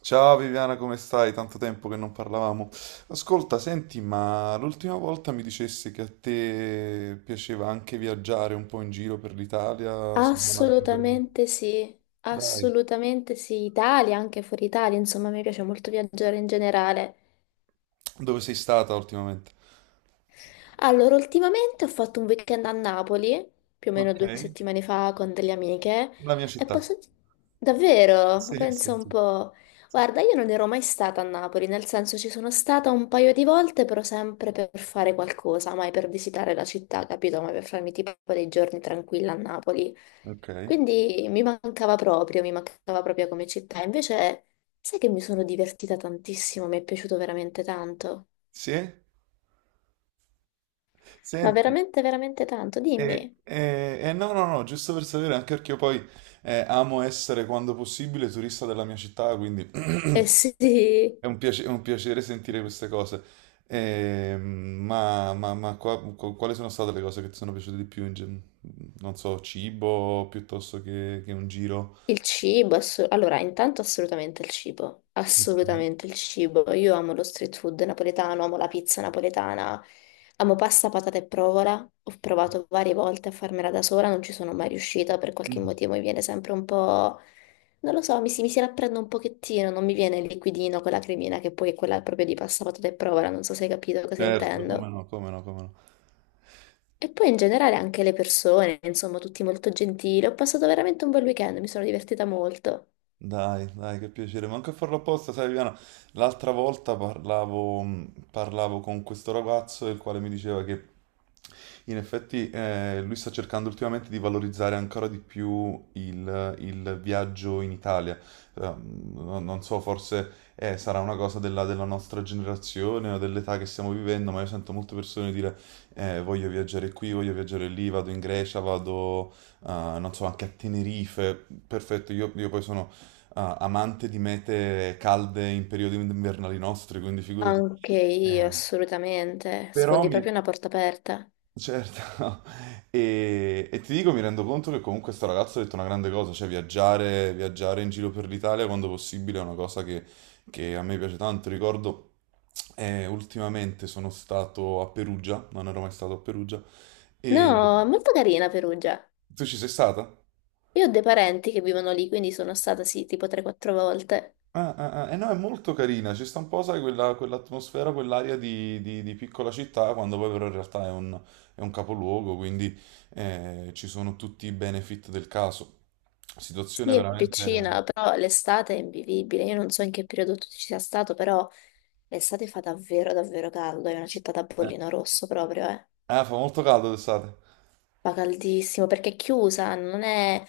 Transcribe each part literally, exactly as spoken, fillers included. Ciao Viviana, come stai? Tanto tempo che non parlavamo. Ascolta, senti, ma l'ultima volta mi dicessi che a te piaceva anche viaggiare un po' in giro per l'Italia, se non altro per... Assolutamente sì, Dai, assolutamente sì, Italia, anche fuori Italia, insomma, mi piace molto viaggiare in generale. dove sei stata ultimamente? Allora, ultimamente ho fatto un weekend a Napoli, più o meno Ok, due settimane fa, con delle amiche, la mia e città. posso. di- Davvero? Ma Sì, pensa sì. un Sì. po'. Guarda, io non ero mai stata a Napoli, nel senso ci sono stata un paio di volte, però sempre per fare qualcosa, mai per visitare la città, capito? Mai per farmi tipo dei giorni tranquilla a Napoli. Ok. Quindi mi mancava proprio, mi mancava proprio come città. Invece, sai che mi sono divertita tantissimo, mi è piaciuto veramente tanto. Sì? Ma Senti, veramente, veramente tanto, e, dimmi. e- e no, no, no, giusto per sapere, anche perché io poi eh, amo essere quando possibile turista della mia città, quindi Eh sì, È un piace- è un piacere sentire queste cose. Ehm, ma ma- ma qua- qu- quali sono state le cose che ti sono piaciute di più? in gen- non so, cibo piuttosto che, che un giro? il cibo, assu- allora intanto assolutamente il cibo, Ok. assolutamente il cibo, io amo lo street food napoletano, amo la pizza napoletana, amo pasta, patate e provola, ho provato varie volte a farmela da sola, non ci sono mai riuscita, per qualche motivo mi viene sempre un po', non lo so, mi si, mi si rapprende un pochettino, non mi viene il liquidino con la cremina che poi è quella proprio di pasta, patate e provola, non so se hai capito cosa Certo, come intendo. no, come no, come no. E poi in generale anche le persone, insomma, tutti molto gentili. Ho passato veramente un bel weekend, mi sono divertita molto. Dai, dai, che piacere, manco a farlo apposta, sai Viviana, l'altra volta parlavo, mh, parlavo con questo ragazzo il quale mi diceva che in effetti eh, lui sta cercando ultimamente di valorizzare ancora di più il, il viaggio in Italia. Eh, non non so, forse eh, sarà una cosa della, della nostra generazione o dell'età che stiamo vivendo, ma io sento molte persone dire eh, voglio viaggiare qui, voglio viaggiare lì, vado in Grecia, vado, eh, non so, anche a Tenerife. Perfetto, io io poi sono ah, amante di mete calde in periodi invernali nostri, quindi figurati. Anche io, assolutamente. Però Sfondi mi... proprio una porta aperta. Certo, e, e ti dico, mi rendo conto che comunque sto ragazzo ha detto una grande cosa, cioè viaggiare, viaggiare in giro per l'Italia quando possibile è una cosa che, che a me piace tanto. Ricordo, eh, ultimamente sono stato a Perugia, non ero mai stato a Perugia, e No, è molto carina Perugia. tu ci sei stata? Io ho dei parenti che vivono lì, quindi sono stata sì, tipo tre o quattro volte. Ah, ah, ah, eh no, è molto carina, ci sta un po', sai, quella, quell'atmosfera, quell'aria di, di- di piccola città, quando poi però in realtà è un, è un capoluogo, quindi eh, ci sono tutti i benefit del caso. Situazione Sì, è veramente... piccina, però l'estate è invivibile. Io non so in che periodo tu ci sia stato, però l'estate fa davvero, davvero caldo. È una città da Eh, bollino rosso proprio, eh. Ah, fa molto caldo d'estate. Fa caldissimo perché è chiusa, non è.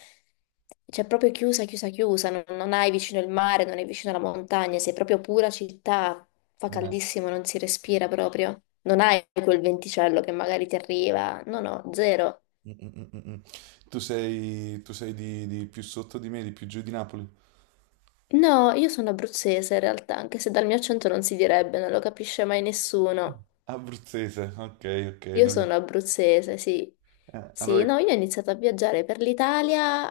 Cioè, proprio chiusa, chiusa, chiusa, non, non hai vicino il mare, non hai vicino la montagna, sei proprio pura città, fa Eh, caldissimo, non si respira proprio. Non hai quel venticello che magari ti arriva, no, no, zero. mm, mm, mm, mm. Mm. Tu sei, tu sei di, di più sotto di me, di più giù di Napoli? No, io sono abruzzese in realtà, anche se dal mio accento non si direbbe, non lo capisce mai nessuno. Abruzzese, ok, ok. Io noi- sono abruzzese, sì. eh, Sì, Allora... no, io ho iniziato a viaggiare per l'Italia,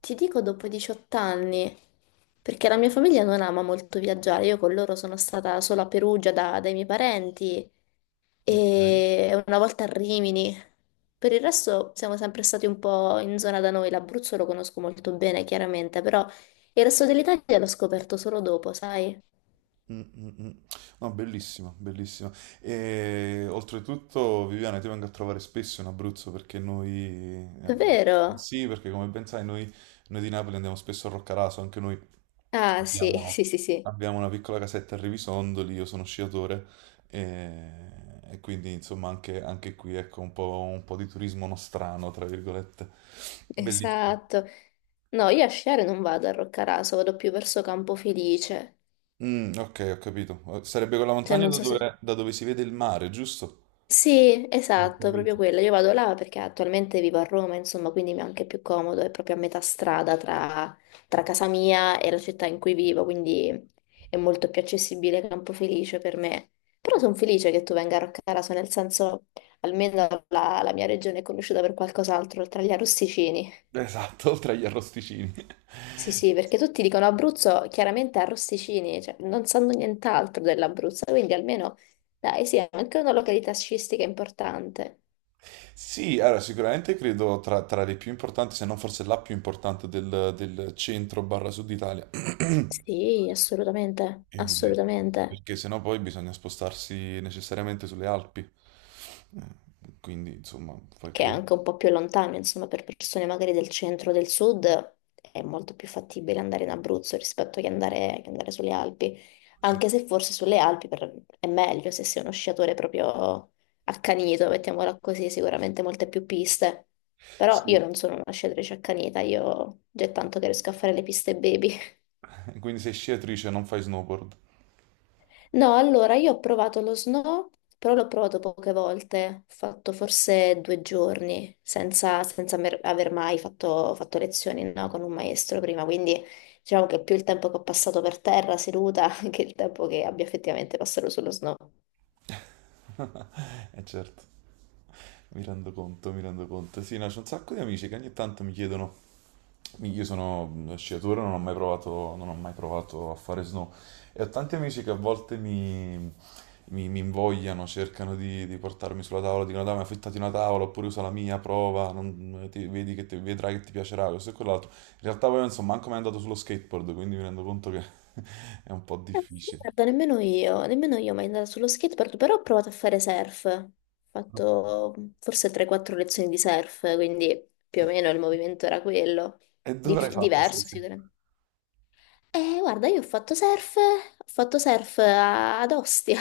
ti dico dopo diciotto anni, perché la mia famiglia non ama molto viaggiare, io con loro sono stata solo a Perugia da- dai miei parenti e una volta a Rimini. Per il resto siamo sempre stati un po' in zona da noi, l'Abruzzo lo conosco molto bene, chiaramente, però il resto dell'Italia l'ho scoperto solo dopo, sai? Mm, mm, mm. No, bellissima, bellissima. E oltretutto, Viviana, ti vengo a trovare spesso in Abruzzo perché noi... eh, Davvero? Sì, perché come ben sai, noi, noi di Napoli andiamo spesso a Roccaraso, anche noi Ah, sì, abbiamo, sì, sì, sì. abbiamo una piccola casetta a Rivisondoli, io sono sciatore e, e quindi insomma anche, anche qui ecco un po', un po' di turismo nostrano, tra virgolette. Bellissimo. Esatto. No, io a sciare non vado a Roccaraso, vado più verso Campofelice. Mm, ok, ho capito. Eh, Sarebbe quella Cioè, montagna non da so se. dove, da dove si vede il mare, giusto? Sì, Ho esatto, proprio capito. quella. Io vado là perché attualmente vivo a Roma, insomma, quindi mi è anche più comodo, è proprio a metà strada tra, tra, casa mia e la città in cui vivo, quindi è molto più accessibile Campofelice per me. Però sono felice che tu venga a Roccaraso, nel senso, almeno la, la mia regione è conosciuta per qualcos'altro, oltre agli arrosticini. Esatto, oltre agli arrosticini. Sì, sì, perché tutti dicono Abruzzo chiaramente a Rosticini, cioè non sanno nient'altro dell'Abruzzo, quindi almeno dai, sì, è anche una località sciistica importante. Sì, allora, sicuramente credo tra, tra le più importanti, se non forse la più importante del, del centro barra sud Italia. Sì, assolutamente, Eh, assolutamente. Perché sennò poi bisogna spostarsi necessariamente sulle Alpi. Eh, Quindi, insomma, poi Che è credo. anche un po' più lontano, insomma, per persone magari del centro o del sud è molto più fattibile andare in Abruzzo rispetto che andare, che andare, sulle Alpi, Sì. anche se forse sulle Alpi per- è meglio se sei uno sciatore proprio accanito, mettiamola così, sicuramente molte più piste. Però io Sì. non sono una sciatrice accanita, io già è tanto che riesco a fare le piste baby. Quindi sei sciatrice, non fai snowboard. No, allora io ho provato lo snow, però l'ho provato poche volte, ho fatto forse due giorni senza, senza, mer- aver mai fatto, fatto lezioni, no, con un maestro prima, quindi diciamo che è più il tempo che ho passato per terra seduta che il tempo che abbia effettivamente passato sullo snow. Eh certo, mi rendo conto, mi rendo conto. Sì, no, c'è un sacco di amici che ogni tanto mi chiedono, io sono uno sciatore, non ho mai provato, non ho mai provato a fare snow e ho tanti amici che a volte mi, mi- mi invogliano, cercano di, di portarmi sulla tavola, dicono dai, ma affittati una tavola oppure usa la mia, prova, non- ti- vedi che ti- vedrai che ti piacerà, questo e quell'altro. In realtà poi non so manco mai andato sullo skateboard, quindi mi rendo conto che è un po' difficile. Guarda, nemmeno io, nemmeno io mai andata sullo skateboard, però ho provato a fare surf, ho fatto forse tre quattro lezioni di surf, quindi più o meno il movimento era quello, E dove l'hai Dif- fatto diverso stasera? sicuramente. Eh, guarda, io ho fatto surf, ho fatto surf a- ad Ostia.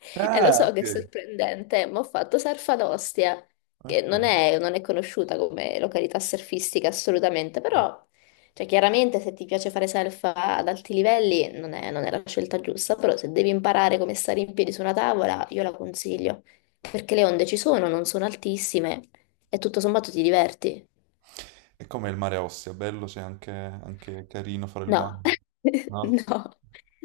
E Ah, lo so che è ok. sorprendente, ma ho fatto surf ad Ostia, che Ok. non è, non è, conosciuta come località surfistica assolutamente, però cioè, chiaramente se ti piace fare surf ad alti livelli non è, non è la scelta giusta, però se devi imparare come stare in piedi su una tavola, io la consiglio, perché le onde ci sono, non sono altissime e tutto sommato ti diverti. E com'è il mare a Ostia? Bello, c'è anche, anche carino fare il No, bagno, no? no,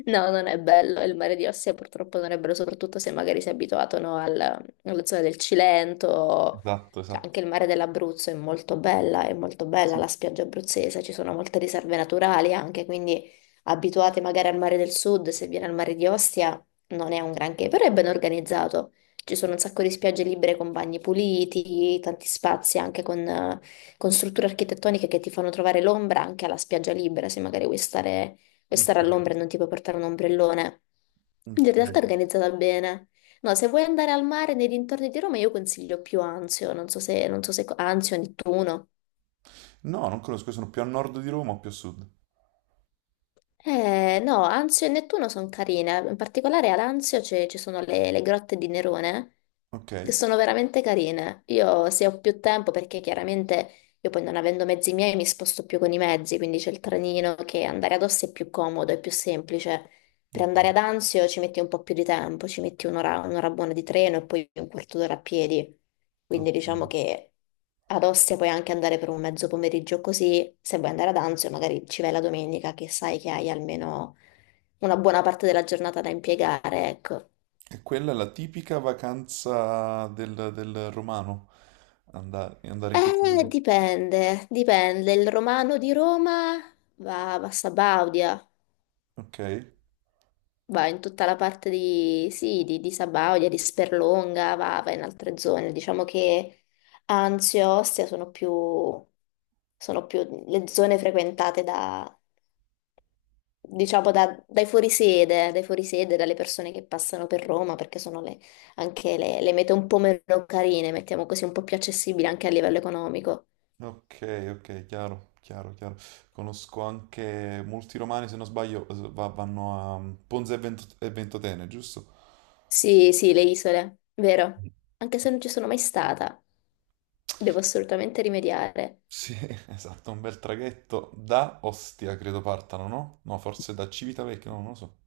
no, non è bello. Il mare di Ostia purtroppo non è bello, soprattutto se magari si è abituato, no, al- alla zona del Cilento. Esatto, Cioè, esatto. anche il mare dell'Abruzzo è molto bella, è molto bella Sì. la spiaggia abruzzese, ci sono molte riserve naturali anche, quindi abituati magari al mare del sud, se viene al mare di Ostia non è un granché, però è ben organizzato. Ci sono un sacco di spiagge libere con bagni puliti, tanti spazi anche con eh, con strutture architettoniche che ti fanno trovare l'ombra anche alla spiaggia libera, se magari vuoi stare, vuoi stare, Ok, all'ombra e non ti puoi portare un ombrellone. Quindi in realtà è ok. organizzata bene. No, se vuoi andare al mare nei dintorni di Roma, io consiglio più Anzio, non so se, non so se, Anzio, Nettuno. No, non conosco, io sono più a nord di Roma o più a sud? Eh, no, Anzio e Nettuno sono carine, in particolare ad Anzio c'è- ci sono le, le grotte di Nerone, Ok. che sono veramente carine. Io se ho più tempo, perché chiaramente io poi non avendo mezzi miei mi sposto più con i mezzi, quindi c'è il trenino che andare ad Ossi è più comodo, è più semplice. Per andare ad Ok. Anzio ci metti un po' più di tempo, ci metti un'ora un'ora buona di treno e poi un quarto d'ora a piedi. Quindi Ok. diciamo che ad Ostia puoi anche andare per un mezzo pomeriggio così, se vuoi andare ad Anzio magari ci vai la domenica che sai che hai almeno una buona parte della giornata da impiegare, ecco. E quella è la tipica vacanza del, del romano, andare, andare in questi due Eh, posti. dipende, dipende. Il romano di Roma va, va, a Sabaudia, Ok, va in tutta la parte di, sì, di, di Sabaudia, di Sperlonga, va, va, in altre zone. Diciamo che Anzio e Ostia sono più, sono più le zone frequentate da, diciamo, da- dai fuorisede, dai fuorisede, dalle persone che passano per Roma, perché sono le- anche le, le mete un po' meno carine, mettiamo così, un po' più accessibili anche a livello economico. ok, ok, chiaro, chiaro, chiaro. Conosco anche molti romani, se non sbaglio, s- va- vanno a mm, Ponza e Vento- e Ventotene, giusto? Sì, sì, le isole, vero? Anche se non ci sono mai stata, devo assolutamente rimediare. Sì, esatto, un bel traghetto da Ostia, credo partano, no? No, forse da Civitavecchia, no, non lo so.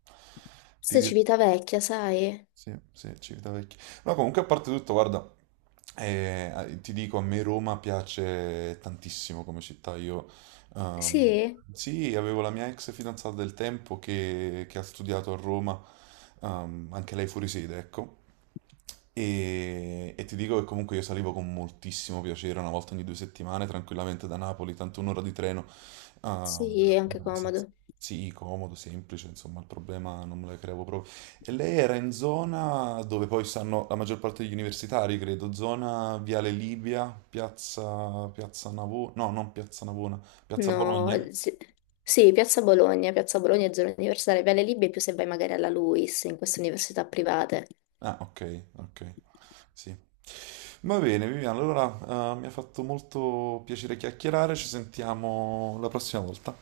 Ti Forse dirò. Civitavecchia, sai? Sì, sì, Civita Vecchia. No, comunque a parte tutto, guarda, eh, eh, ti dico, a me Roma piace tantissimo come città. Io, ehm, Sì, sì, avevo la mia ex fidanzata del tempo che, che ha studiato a Roma, ehm, anche lei fuori sede, ecco. E, e ti dico che comunque io salivo con moltissimo piacere una volta ogni due settimane, tranquillamente da Napoli, tanto un'ora di treno. ehm, sì, è anche abbastanza- comodo. sì, comodo, semplice, insomma, il problema non me lo creavo proprio. E lei era in zona dove poi stanno la maggior parte degli universitari, credo, zona Viale Libia, piazza, piazza Navona, no, non piazza Navona, piazza No, Bologna? sì. Sì, Piazza Bologna, Piazza Bologna è zona universitaria, Viale Libia è più se vai magari alla LUIS, in queste università private. Ah, ok, ok, sì. Va bene, Viviana, allora eh, mi ha fatto molto piacere chiacchierare, ci sentiamo la prossima volta.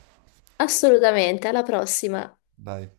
Assolutamente, alla prossima! Dai.